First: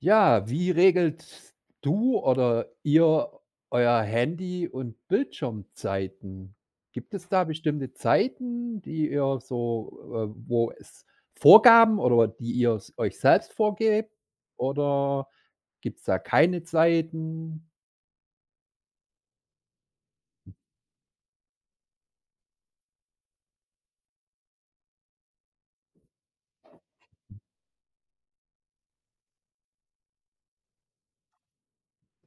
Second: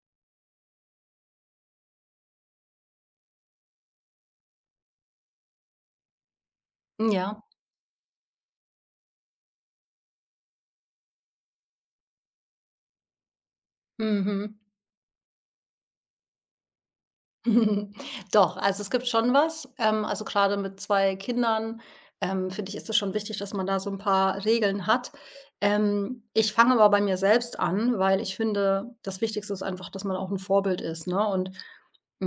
Ja, wie regelt du oder ihr euer Handy und Bildschirmzeiten? Gibt es Ja, da bestimmte Zeiten, die ihr so, wo es Vorgaben oder die ihr s euch selbst vorgebt mhm. oder gibt es da keine Zeiten? Doch, also es gibt schon was. Also grade mit 2 Kindern, finde ich, ist es schon wichtig, dass man da so ein paar Regeln hat. Ich fange aber bei mir selbst an, weil ich finde, das Wichtigste ist einfach, dass man auch ein Vorbild ist, ne? Und,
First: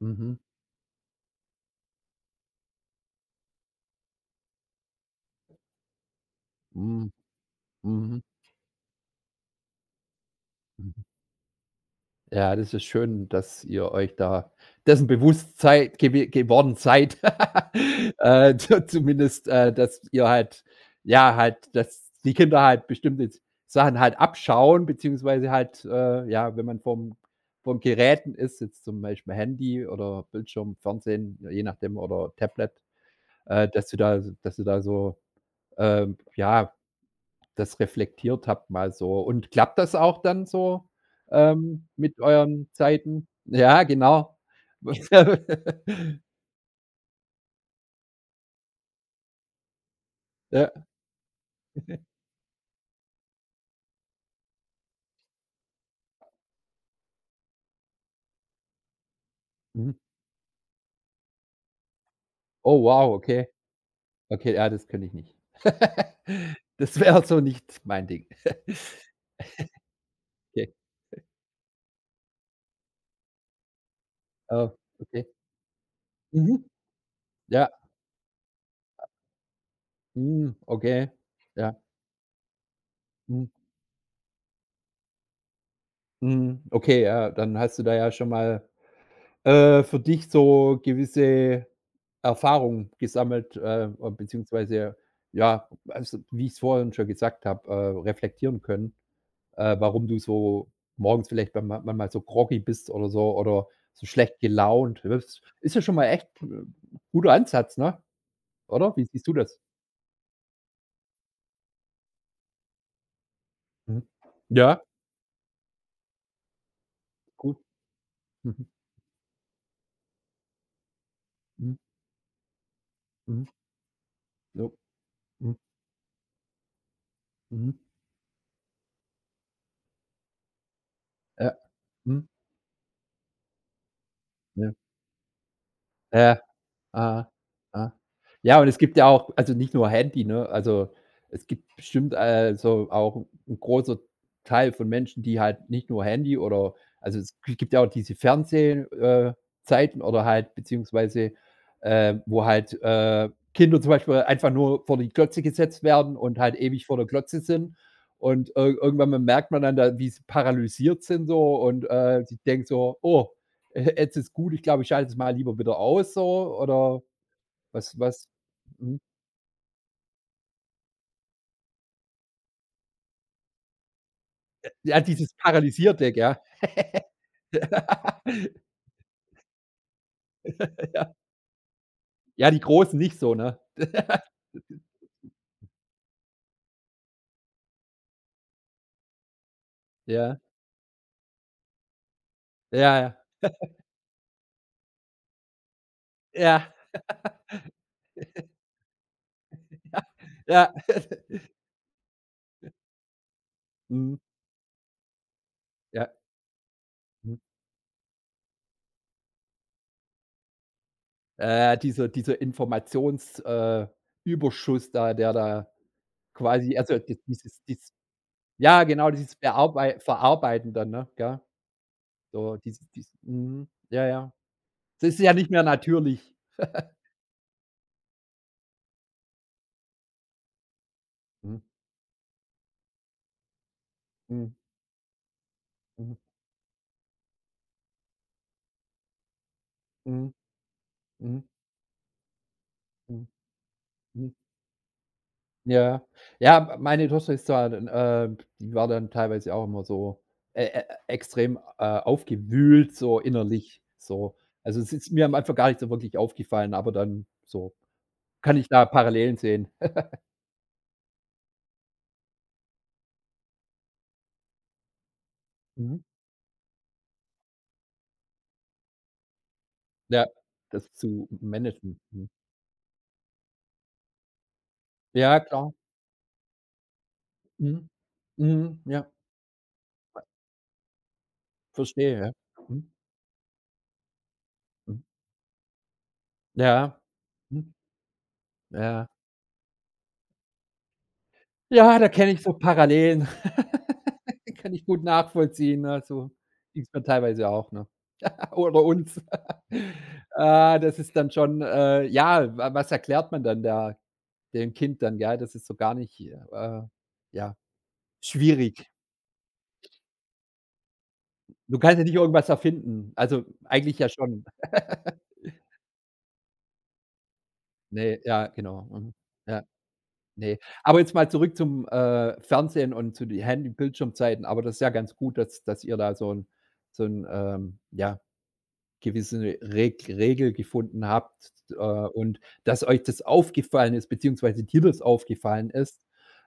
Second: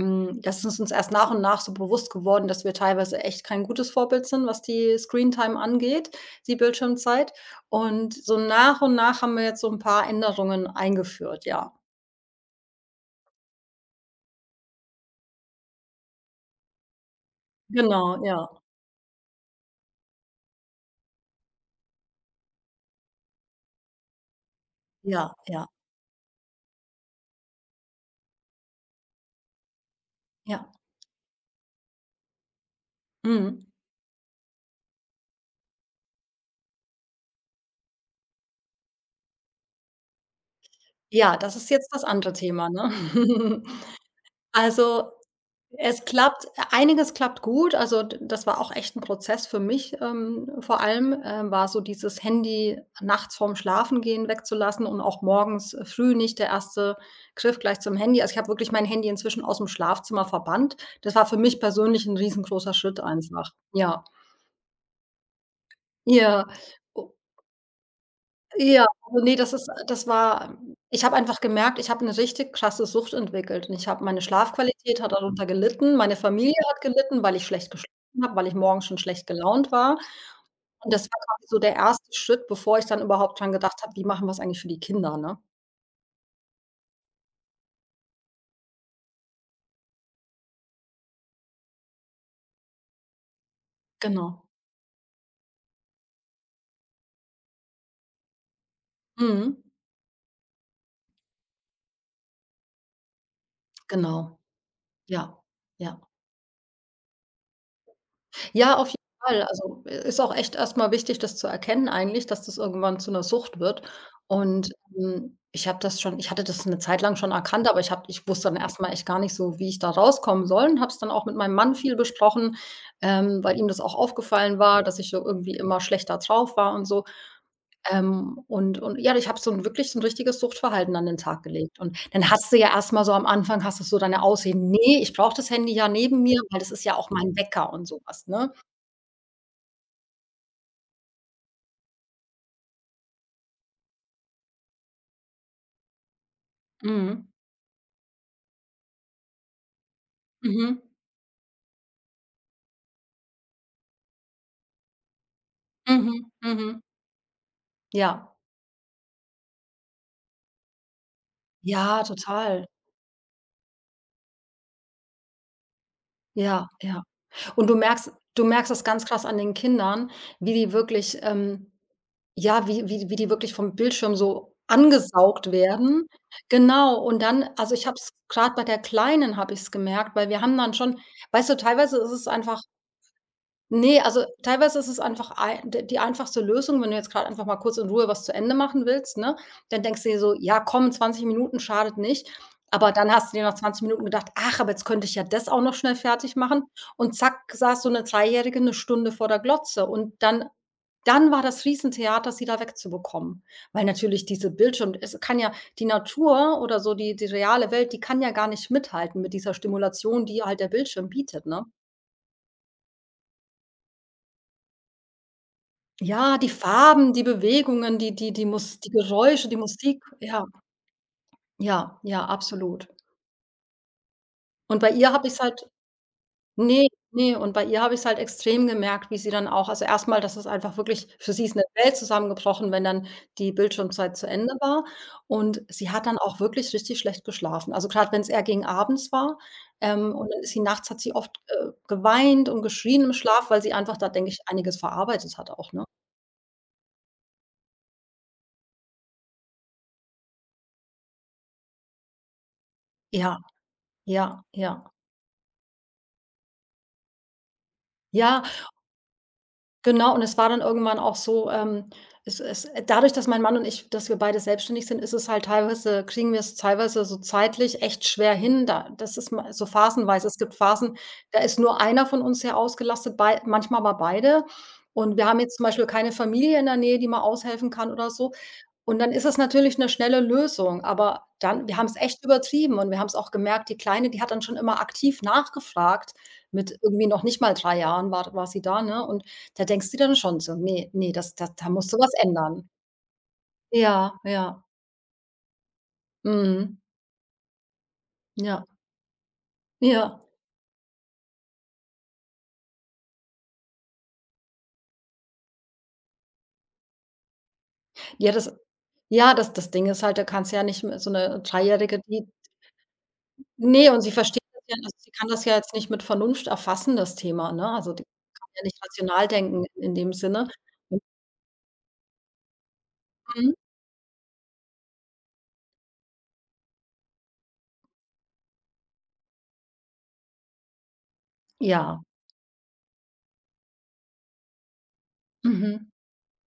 Mhm. das ist uns erst nach und nach so bewusst geworden, dass wir teilweise echt kein gutes Vorbild sind, was die Screentime angeht, die Mhm. Bildschirmzeit. Und Mhm. so nach und nach haben wir jetzt so ein paar Änderungen Mhm. eingeführt, ja. Ja, das ist schön, dass ihr euch da dessen bewusst seid gewe geworden seid. Genau, ja, zu zumindest, dass ihr halt ja, halt dass die Kinder halt bestimmte Sachen halt abschauen, ja, beziehungsweise ja. halt, ja, wenn man vom vorm Geräten ist, jetzt zum Beispiel Handy oder Ja, Bildschirm, Fernsehen, je nachdem oder Tablet, mhm. Dass du da so, ja das reflektiert habt mal so. Und klappt das auch dann so, Ja, das ist jetzt das mit andere Thema, euren Zeiten? ne? Ja, genau. Also, es klappt einiges klappt gut. Also, d das war auch echt ein Prozess für mich, vor Ja. allem, war so dieses Handy nachts vorm Schlafengehen wegzulassen und auch morgens früh nicht der erste Griff gleich zum Handy. Also, ich habe wirklich mein Handy inzwischen aus dem Mhm. Schlafzimmer verbannt. Das war für mich persönlich ein riesengroßer Oh Schritt wow, okay. einfach. Ja. Okay, ja, das könnte ich nicht. Ja. Das wäre so nicht mein Ding. Ja, also, ne, das ist das war Okay, ich habe einfach gemerkt, ich habe 'ne richtig krasse Sucht entwickelt und ich habe meine oh, Schlafqualität hat okay. darunter gelitten, meine Familie Mhm. hat gelitten, weil ich Ja, schlecht geschlafen habe, weil ich morgens schon schlecht gelaunt war. mhm, Und das okay. war quasi so der Ja, erste Schritt, bevor ich dann überhaupt mhm, dran gedacht habe: „Wie machen wir's eigentlich für die Kinder", ne? mhm, okay, ja, dann hast du da ja schon mal für dich so gewisse Erfahrungen gesammelt, Genau. beziehungsweise ja, also, wie ich es vorhin schon gesagt habe, reflektieren können, Mhm. Warum du so morgens vielleicht beim manchmal so groggy bist oder so Genau. schlecht gelaunt wirst. Ja. Ist ja schon Ja. mal echt 'n guter Ansatz, ne? Ja, auf Oder? jeden Wie siehst du Fall. das? Also, ist auch echt erstmal wichtig, das zu erkennen eigentlich, dass das irgendwann zu 'ner Sucht wird. Mhm. Und, Ja, hm, ich habe das schon ich hatte das 'ne Zeit lang schon gut. erkannt, aber ich wusste dann Mhm. erstmal mal echt gar nicht so, wie ich da rauskommen soll und habe es dann auch mit meinem Mann Mhm. viel besprochen, Mhm. weil ihm das auch aufgefallen Jo. war, dass ich so irgendwie Mhm. immer schlechter drauf war und so. Mhm. Und ja, ich habe so 'n wirklich so 'n richtiges Suchtverhalten an den Tag Ja. gelegt. Und Mhm. dann hast du ja erstmal so am Anfang hast du so deine Ausreden: Ja. „Ne, ich brauche das Handy ja neben Ja. mir, weil das ist ja auch Ah, mein Wecker" und ah. so was, ne? Ja, und es gibt ja auch also nicht nur Handy, ne? Also, es gibt bestimmt, so auch 'n großer Teil von Menschen, die halt nicht nur Handy oder also, Mhm. es g gibt ja auch diese Fernseh äh, Zeiten oder halt Mhm. beziehungsweise, wo halt, Kinder zum Beispiel einfach nur vor die Glotze gesetzt werden Mhm. und halt Mhm. ewig vor der Glotze sind Ja. und ir irgendwann mal merkt man dann da, wie sie paralysiert sind so und, Ja, sich total. denkt so: „Oh, jetzt ist gut, ich glaube, ich schalte es mal lieber wieder aus so Ja, ja. oder Und du merkst was du merkst das mhm." ganz krass an den Kindern, wie die wirklich, ja, wie die wirklich vom Bildschirm so Ja, dieses angesaugt werden. Paralysierte, gell? Genau, und dann also, ich habe es gerade bei der Kleinen habe ich es gemerkt, weil wir haben dann schon Ja. weißt du, teilweise ist es Ja, einfach die Großen nicht so, ne? Ne, also teilweise ist es einfach ei d die einfachste Lösung, wenn du jetzt grad einfach mal kurz in Ruhe was zu Ende machen willst, ne? Dann denkst du dir so: Ja. „Ja, komm, 20 Minuten schadet nicht." Aber Ja, dann ja. hast du dir nach 20 Minuten gedacht: „Ach, aber jetzt könnte ich ja das auch noch schnell fertig machen." Ja, Und zack, saß so 'ne Dreijährige 'ne Stunde vor der Glotze. Und dann ja. dann war das Riesentheater, sie da wegzubekommen. Weil Mhm. natürlich diese Bildschirm es kann ja die Ja. Natur oder so die Mhm. reale Welt, die kann ja gar nicht mithalten mit dieser Stimulation, die halt der Bildschirm bietet, ne? Dieser Informations Überschuss da, der da Ja, die quasi also Farben, d die dieses dies Bewegungen, ja, die genau, dieses Geräusche, die Bearbei Musik. Ja, Verarbeiten dann, ne, gell? ja, ja, So absolut. dieses dies mhm. Ja, ja. Und bei Das ihr ist habe ja ich's nicht mehr halt natürlich. Nee, nee, und bei ihr habe ich's halt extrem gemerkt, wie sie dann auch also, erstmal, dass es einfach wirklich für sie ist Mhm. eine Welt zusammengebrochen, wenn dann die Bildschirmzeit zu Ende Mhm. war. Und sie hat Mhm. dann auch wirklich richtig schlecht geschlafen. Also, gerade wenn es eher gegen abends war, und Mhm. dann ist sie nachts, hat sie oft, Mhm, geweint und geschrien im mhm, Schlaf, weil sie einfach da, denke mhm. ich, einiges verarbeitet hat auch, ne? Ja. Ja, meine Tochter ist da dann, die war dann teilweise auch immer so e e extrem, aufgewühlt, so Ja, innerlich, so. ja, Also, ja. es ist mir am Anfang gar nicht so wirklich aufgefallen, aber dann so Ja, kann ich da Parallelen sehen. genau, und es war dann irgendwann auch so, es es dadurch, dass mein Mann und ich, dass wir beide selbstständig sind, ist es halt Mhm. teilweise kriegen wir es teilweise so zeitlich echt schwer hin. Da das ist ma so Ja, phasenweise. Es gibt das Phasen, zu da ist nur managen. einer von Mhm. uns sehr ausgelastet, bei manchmal aber beide. Und wir haben Ja, jetzt zum klar. Beispiel keine Familie in der Nähe, die mal aushelfen Mhm, kann oder so. mhm, Und ja, dann ist es natürlich 'ne schnelle Lösung, aber dann wir haben's verstehe, echt ja. übertrieben und Mhm, wir haben's auch gemerkt, die Kleine, die hat dann schon immer mhm. aktiv nachgefragt. Mit Ja. irgendwie noch nicht mal Mhm, 3 Jahren war sie da, ne? ja. Und da denkst du dir dann schon so: „Ne, ne, das da da musst du Ja, da was kenne ich so ändern." Parallelen. Ja, Den ja. Kann ich gut nachvollziehen, ne? So Mhm. ging's mir teilweise auch, ne? Ja, Oder uns. ja. Ah, das ist dann schon, ja, wa was erklärt man dann da dem Kind dann, ja. Das ist so gar nicht, ja, Ja, das schwierig. ja, das Ding ist halt, da kannst du ja nicht mit so 'ne Du kannst Dreijährige, ja nicht die irgendwas erfinden. Also, ne, eigentlich und ja sie versteht schon. das ja also, sie kann das ja jetzt nicht mit Vernunft erfassen, das Thema, ne? Also, die Ne, kann ja, ja nicht genau. Mhm. rational denken Ja, in dem Sinne. ne. Aber jetzt mal zurück zum, Fernsehen und zu die Mhm. Handy-Bildschirmzeiten. Aber das ist ja ganz gut, dass ihr da so ein ja gewisse Regel gefunden habt, Ja, und dass euch das aufgefallen ist, beziehungsweise dir das aufgefallen mhm. ist.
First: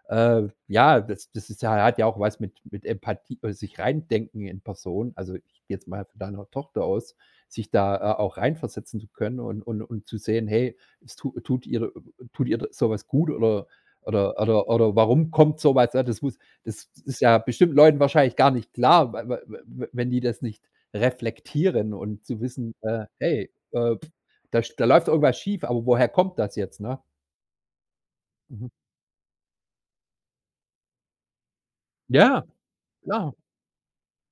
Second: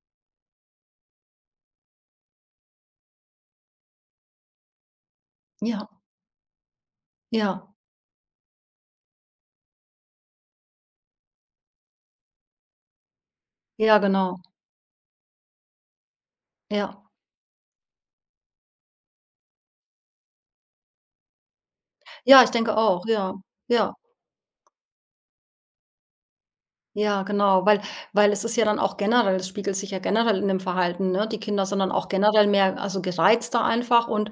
Ja, das ist ja hat ja auch was mit Empathie oder sich reindenken in Personen. Also, ich gehe Ja, jetzt mal von deiner Tochter aus, sich ja, da, auch reinversetzen zu können und zu sehen: „Hey, es tu tut ihr sowas gut oder ja, genau. Oder warum kommt sowas? Ja, das muss das Ja. ist ja bestimmt Leuten wahrscheinlich gar nicht klar, weil wenn die das nicht Reflektieren und zu Ja, ich wissen, denke auch, ja. hey, Ja, pf, da sch da läuft irgendwas schief, aber woher kommt das jetzt, ne?" ja, genau, weil Mhm. Es spiegelt sich ja generell in dem Verhalten, ne? Die Kinder sind dann auch Ja, generell mehr also, klar. gereizter einfach und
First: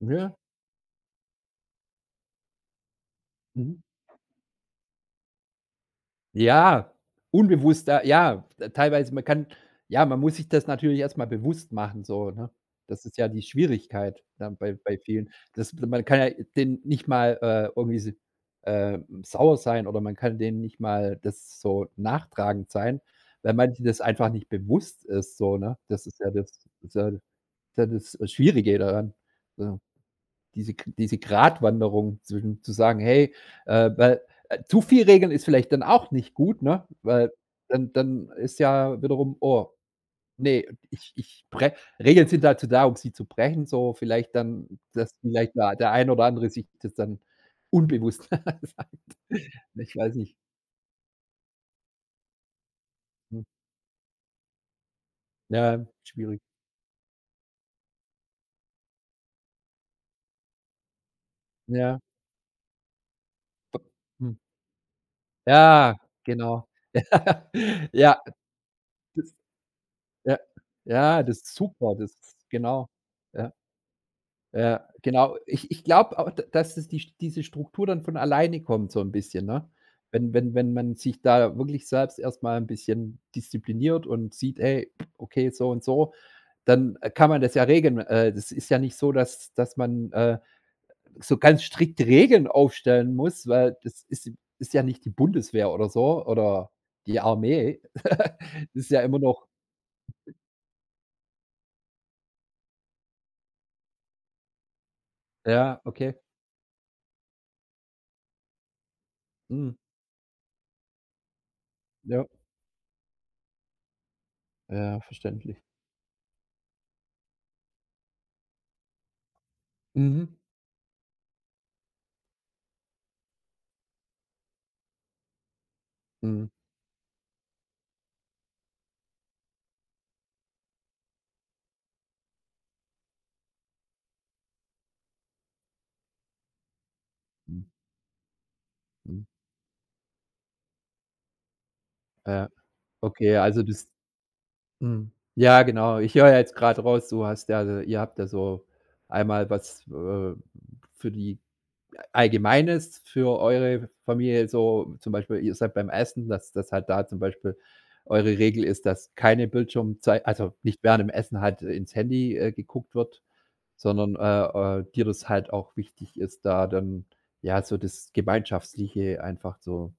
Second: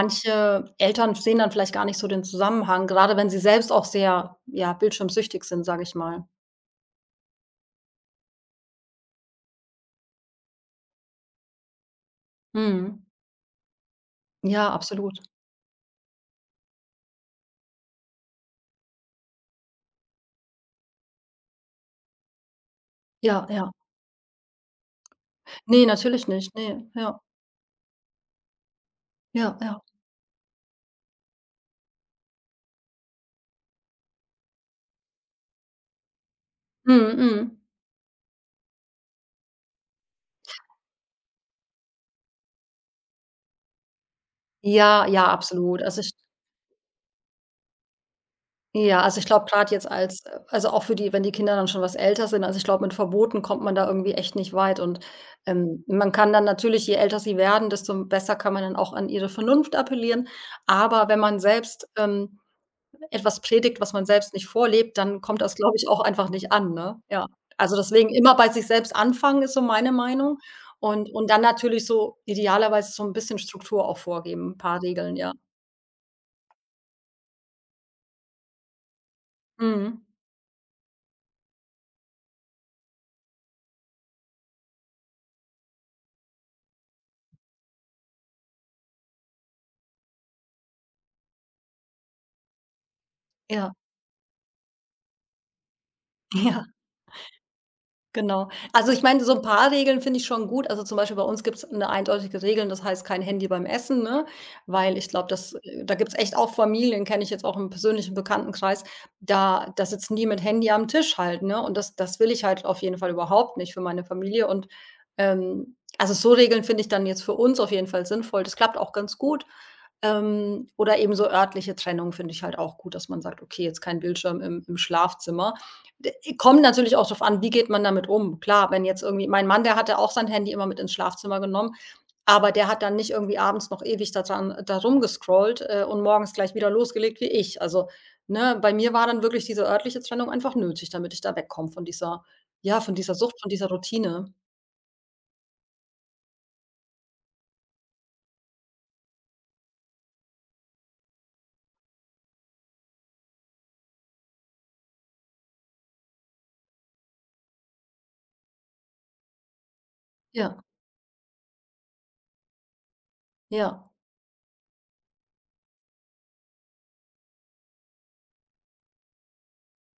Ja. Eltern sehen dann vielleicht gar nicht so den Zusammenhang, grade wenn sie selbst Mhm. auch sehr, ja, bildschirmsüchtig sind, sage ich mal. Ja, unbewusster ja, teilweise man kann ja, man muss sich das natürlich erst mal bewusst machen so, ne? Mhm. Das ist ja die Schwierigkeit dann Ja, bei absolut. vielen. Das man kann ja denen nicht mal, irgendwie si sauer sein oder man kann denen nicht mal das so nachtragend sein, Ja, weil ja. manchen das einfach nicht bewusst ist so, ne? Ne, natürlich Das nicht. Ne, ist ja ja, ja das Schwierige daran. ja, So, ja. diese Gratwanderung zwischen zu sagen: „Hey", weil, zu viel Regeln ist vielleicht dann auch nicht gut, ne? Mhm, Weil mhm. dann ist ja wiederum: „Oh, ne, ich bre". Regeln sind dazu da, um sie zu brechen, so vielleicht dann, Ja, dass ja, vielleicht der absolut. Also, ein ich oder andere sich das dann unbewusst sagt. Ja, also ich glaube gerade jetzt Ich weiß als nicht. Also auch für die wenn die Kinder dann schon was älter sind, also ich glaube, mit Verboten Hm, kommt man da irgendwie echt nicht weit und, ja, man kann schwierig. dann natürlich, je älter sie werden, desto besser kann man dann auch an ihre Vernunft appellieren. Aber wenn man selbst, Ja, etwas predigt, was man hm. selbst nicht vorlebt, dann kommt das, glaube ich, Ja, auch einfach nicht genau. an, ne? Ja. Also deswegen Ja. immer bei sich selbst anfangen, ist so meine Meinung Ja. und Ja, und das dann ist natürlich super, das so ist genau. idealerweise so ein bisschen Ja, Struktur auch vorgeben, ein paar ja, Regeln, ja. genau. Ich glaube auch, d dass es die diese Struktur dann von alleine kommt so 'n bisschen, ne? Mhm. Wenn man sich da wirklich selbst erst mal 'n bisschen diszipliniert und sieht: „Hey, okay, so und so", dann kann man das ja regeln. Das ist ja nicht so, dass man, so ganz strikte Regeln aufstellen muss, Ja, weil das ist ja nicht die Bundeswehr oder so ja. oder die Armee. Genau. Ist Also, ja ich immer meine, so ein noch paar Regeln finde ich schon gut. Also, zum Beispiel bei uns gibt es eine eindeutige Regeln, das heißt kein Handy beim Essen, ne? Weil ich glaube, das ja, da gibt okay. es echt auch Familien, kenne ich jetzt auch im persönlichen Bekanntenkreis, da Mhm. da sitzen die mit Handy am Tisch halt, ne? Und das Ja. will ich halt auf jeden Fall überhaupt nicht für meine Familie und, Ja, verständlich. Also, so Regeln finde ich dann jetzt für uns auf jeden Fall sinnvoll. Das klappt auch ganz gut. Mhm. Oder eben so örtliche Trennung finde ich halt auch gut, dass man sagt: „Okay, jetzt kein Bildschirm im Schlafzimmer." D Mhm. Kommt natürlich auch darauf an, wie geht man damit um? Klar, wenn jetzt irgendwie mein Mann, der hatte auch sein Handy immer mit ins Schlafzimmer genommen, aber der hat dann nicht irgendwie abends noch ewig da dran da rumgescrollt, und morgens gleich wieder losgelegt wie ich. Mhm. Also, ne, bei mir war dann Mhm. wirklich diese örtliche Trennung einfach nötig, damit ich da wegkomme von dieser Ja, ja, von dieser Sucht, okay, von also dieser das Routine. Mhm. Ja, genau. Ich höre ja jetzt grad raus, du hast ja also, ihr habt ja so einmal was, für die Allgemeines für eure Familie so zum Beispiel, ihr seid beim Essen, dass das halt da zum Beispiel eure Regel ist, dass keine Bildschirmzei also, Ja, nicht während dem Essen halt ins Handy, geguckt wird. ja. Sondern, dir das halt auch wichtig ist, da dann, ja, so das Gemeinschaftliche einfach so,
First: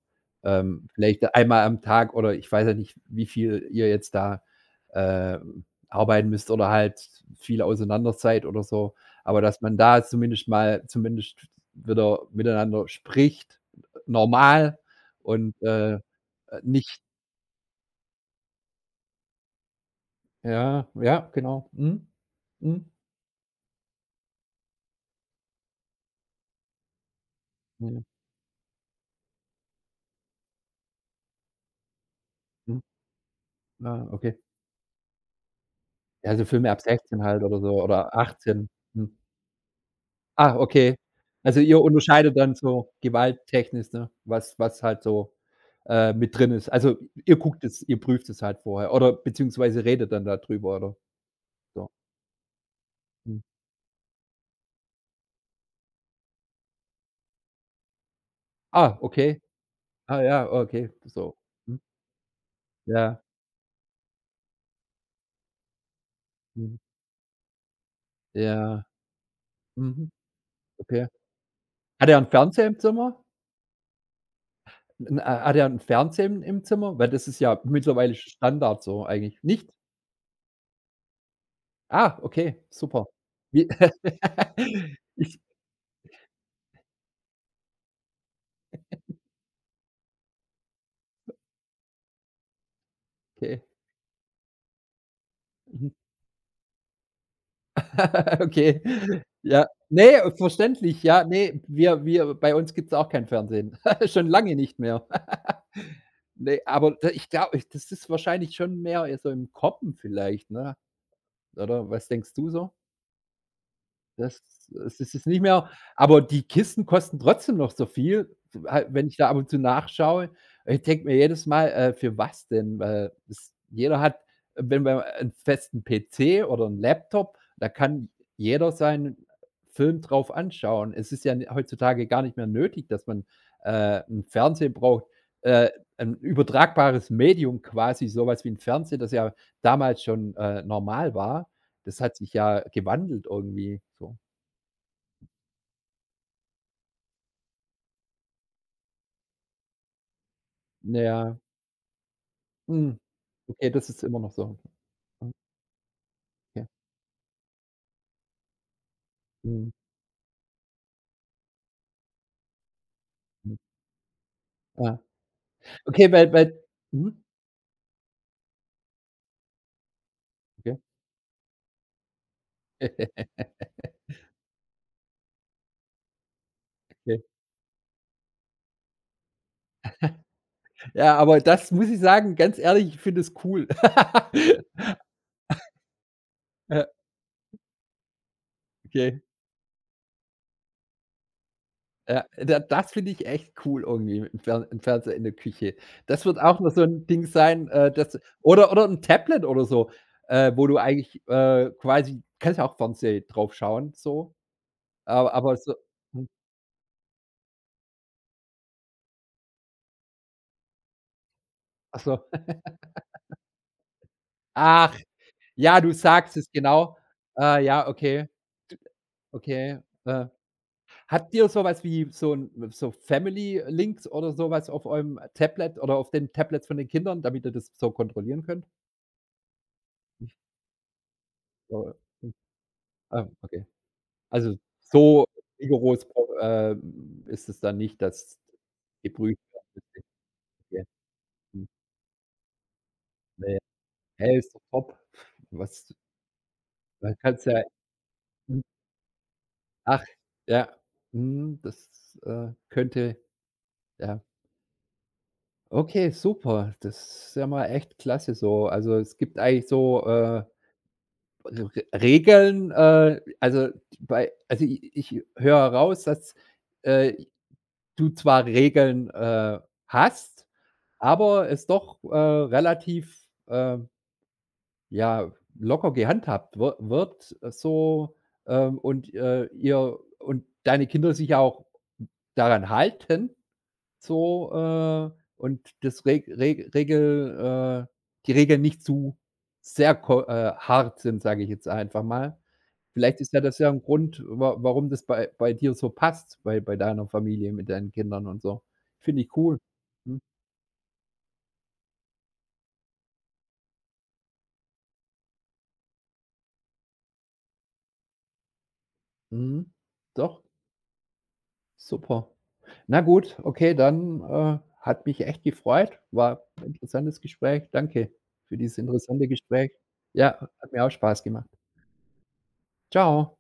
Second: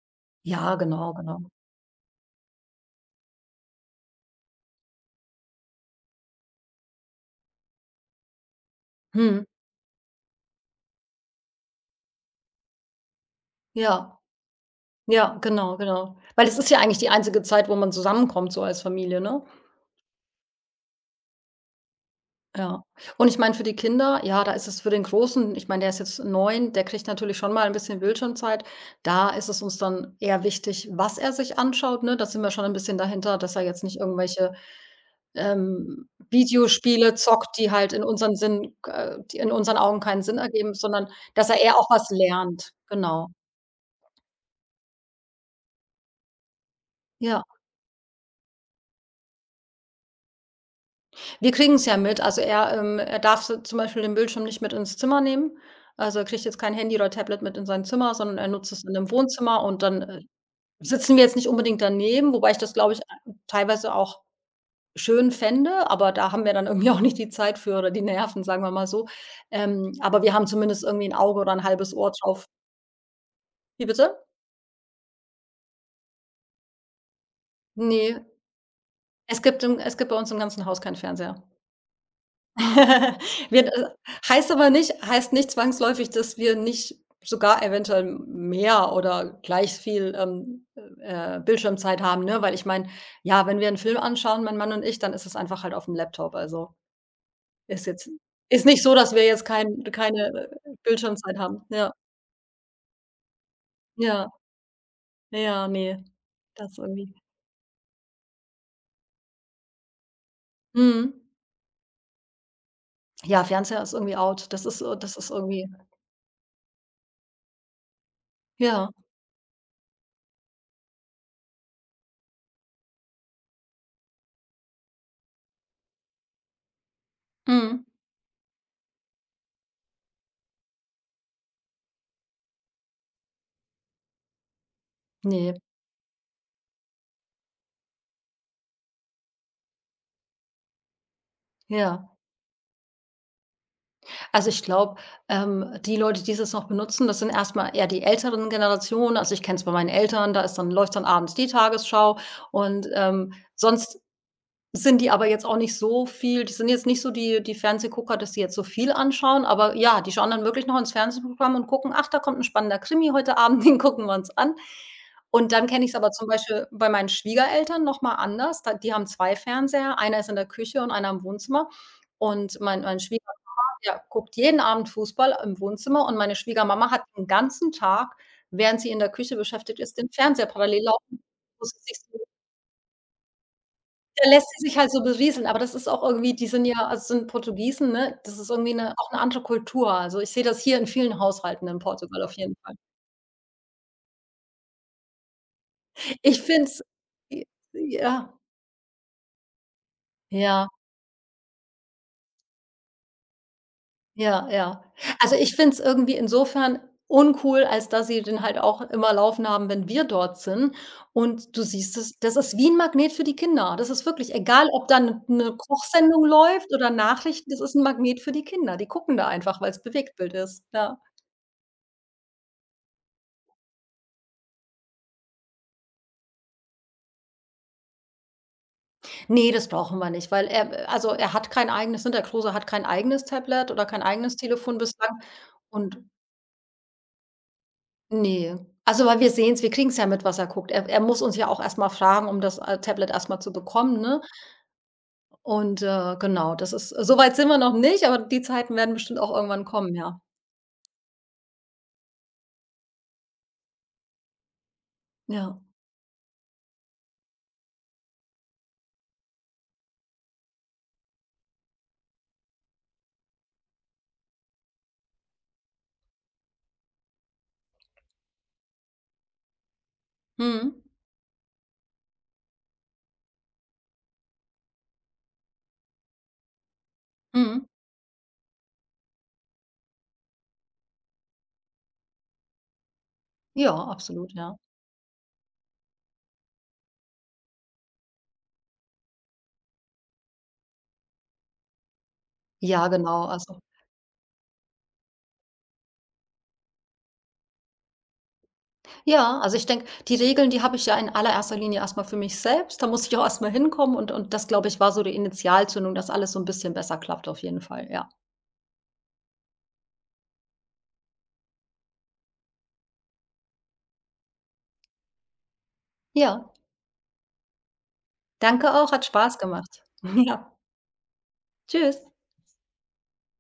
Ja, genau, vielleicht genau. einmal am Tag oder ich weiß ja nicht, wie viel ihr jetzt da, arbeiten müsst oder halt viel auseinander seid oder so, aber Mhm. dass man da zumindest mal zumindest wieder miteinander spricht, Ja. normal Ja, und, genau, genau. Weil es ist ja eigentlich nicht die einzige Zeit, wo man zusammenkommt, so als Familie, ne? ja, ja, genau. Mhm. Ja. Mhm. Und ich meine, für die Kinder, ja, da ist es für den Großen ich meine, der ist jetzt 9, der kriegt natürlich schon mal ein bisschen Ja, Bildschirmzeit. Da ist es uns dann eher wichtig, was er sich anschaut, ne? Da sind wir schon ein mhm. bisschen dahinter, dass er jetzt nicht Ah, okay. irgendwelche, Ja, so Filme ab Videospiele 16 halt zockt, oder so oder 18. Mhm. Die in unseren Augen keinen Sinn Ah, ergeben, okay. sondern dass Also, er eher ihr auch was unterscheidet dann lernt. so Genau. gewalttechnisch, ne, was halt so, mit drin ist. Also, ihr Ja. guckt es ihr prüft es halt vorher oder beziehungsweise redet dann da drüber oder Wir kriegen es so? ja mit. Also, er Mhm. darf so zum Beispiel den Bildschirm nicht mit ins Zimmer nehmen. Also, er kriegt jetzt kein Handy oder Tablet mit in sein Zimmer, sondern er nutzt es in Ah, dem okay. Wohnzimmer und dann, Ah ja, okay, sitzen wir jetzt so. nicht Mhm. unbedingt daneben, wobei ich das, glaube ich, Ja. Teilweise auch schön fände, aber da haben wir dann Mhm. irgendwie auch nicht die Zeit für oder die Nerven, sagen wir Ja. mal so. Mhm. Aber wir haben zumindest irgendwie Okay. ein Auge oder ein halbes Hat Ohr er 'n drauf. Fernseher im Zimmer? Wie bitte? 'N ha hat er 'n Fernseher im Zimmer? Weil das ist ja mittlerweile Ne, Standard so eigentlich. Nicht? Es gibt bei uns im ganzen Haus keinen Fernseher. Ah, okay, super. Wird Wie heißt aber nicht Heißt ich nicht zwangsläufig, dass wir nicht sogar eventuell mehr oder gleich viel, Bildschirmzeit haben, ne? Weil ich meine, ja, wenn okay. wir einen Film anschauen, mein Mann und ich, dann ist es einfach halt auf Mhm. dem Laptop. Also, ist jetzt ist Okay. nicht so, dass wir jetzt Ja. Ne, keine, verständlich, ja. Bildschirmzeit Ne, haben. Ja, wir bei uns gibt's auch kein Fernsehen. Schon ja, lange nicht mehr. ja, nee, Ne, das aber da irgendwie ich glaube, das ist wahrscheinlich schon mehr so im Kommen vielleicht, ne? mhm. Oder was denkst du so? Ja, Fernseher ist irgendwie Das out. Das ist, äh es ist das es ist nicht irgendwie mehr, aber die Kisten kosten trotzdem noch so viel, ha ja, wenn ich da ab und zu nachschaue. Ich denke mir jedes Mal: für was denn?" Weil es jeder hat wenn man einen festen PC oder 'n Laptop, da mhm, kann jeder seinen Film drauf anschauen. Es ist ja n heutzutage gar nicht mehr nötig, dass man, 'n Fernseher braucht, ne, äh, 'n übertragbares Medium quasi, so was wie 'n Fernseher, das ja damals schon, normal war. Das ja. hat sich ja gewandelt irgendwie so. Also, ich glaube, die Leute, die jetzt noch benutzen, das sind erstmal eher die älteren Generationen. Also, ich kenne es bei meinen Eltern, da ist dann läuft dann abends Ja. die Tagesschau und, Mhm. Okay, das sonst ist immer noch so. sind die aber jetzt auch nicht so viel die sind Okay. jetzt nicht so die Fernsehgucker, dass die jetzt so viel anschauen, Mhm. aber ja, die schauen dann wirklich noch ins Fernsehprogramm und gucken: „Ach, da kommt 'n spannender Krimi heute Mhm. Abend, den gucken wir uns an." Ja. Und dann kenne ich's aber Okay, zum weil Beispiel bei meinen mhm. Schwiegereltern noch mal anders. Da Die haben 2 Fernseher, einer ist in der Okay. Küche und einer im Wohnzimmer. Und mein Schwiegerpapa, der guckt jeden Abend Fußball im Wohnzimmer und meine Schwiegermama hat Okay. den ganzen Tag, während sie in der Küche beschäftigt ist, den Fernseher parallel Ja, laufen, aber wo das sie muss sich ich so sagen, ganz ehrlich, ich finde es cool. da lässt sie sich halt so berieseln, aber das ist auch irgendwie die sind Ja, ja also sind Portugiesen, ne? Das ist irgendwie 'ne auch 'ne okay. andere Kultur. Also, ich sehe das hier in vielen Haushalten in Portugal Ja, auf jeden da Fall. das finde ich echt cool irgendwie mit 'm Fern 'n Fernseher in der Küche. Das wird Ich auch finde noch es so 'n Ding j sein, das Ja, oder 'n Tablet oder so, ja, wo du eigentlich, quasi kannst ja auch Fernseh drauf schauen so, ja, ja. aber Also, ich finde so es irgendwie hm, insofern uncool, als dass sie den halt auch immer laufen haben, wenn wir dort sind. Und du siehst ach es, so. das ist wie 'n Magnet für die Kinder. Das ist wirklich egal, ob Ach. da 'ne Ja, du Kochsendung sagst es, läuft oder genau. Nachrichten, das ist 'n Ja, Magnet okay, für die Kinder. Die gucken da einfach, okay. weil's Äh, Bewegtbild ist, ja. habt ihr so was wie so 'n so Family Links oder so was auf eurem Tablet oder auf den Tablets von den Kindern, damit ihr das so kontrollieren könnt? Ne, das brauchen wir nicht, weil er also, er hat kein So, eigenes ne, der hm, Klose hat kein eigenes ah, okay. Tablet oder kein eigenes Also, Telefon bislang so und rigoros pro ist es dann nicht, dass ne. Also, weil wir geprüft sehen es, wir kriegen es ja mit, was er guckt. Er wird. er muss uns ja auch Hm, erst mal fragen, um das, Tablet erst mal zu ne. bekommen, ne? Hey, ist doch top. Und, Was genau, das ist man so weit kann's sind wir ja noch nicht, aber die hm, Zeiten werden bestimmt auch irgendwann kommen, ach, ja. ja. Mhm, das, könnte ja. Ja. Okay, super. Das ist ja mal echt klasse so. Also, es gibt eigentlich so, Re Regeln, also bei also i ich höre raus, dass, äh, du zwar Regeln, hast, Mhm. aber es doch, relativ, ja, locker gehandhabt wird Mhm. so, und, ihr und deine Kinder sich auch daran halten. Ja, absolut, So, ja. Und das Regel die Regeln nicht zu sehr ko hart sind, sage ich jetzt einfach mal. Ja, Vielleicht genau, ist ja das also ja 'n Grund, wa warum das bei dir so passt, bei deiner Familie mit deinen Kindern und so. Finde ich Ja, also cool. ich denke, die Mhm, Regeln, die habe ich ja in allererster Linie erstmal für mich selbst. Da muss ich auch erstmal hinkommen und das, glaube ich, war so die Initialzündung, dass alles so ein bisschen besser klappt auf jeden Fall, ja. mhm. Doch, super. Na gut, okay, dann, hat mich echt gefreut. War Ja, 'n interessantes Gespräch. Danke für danke dieses auch, hat interessante Spaß Gespräch. gemacht. Ja, Ja, hat mir auch Spaß gemacht. tschüss. Tschau.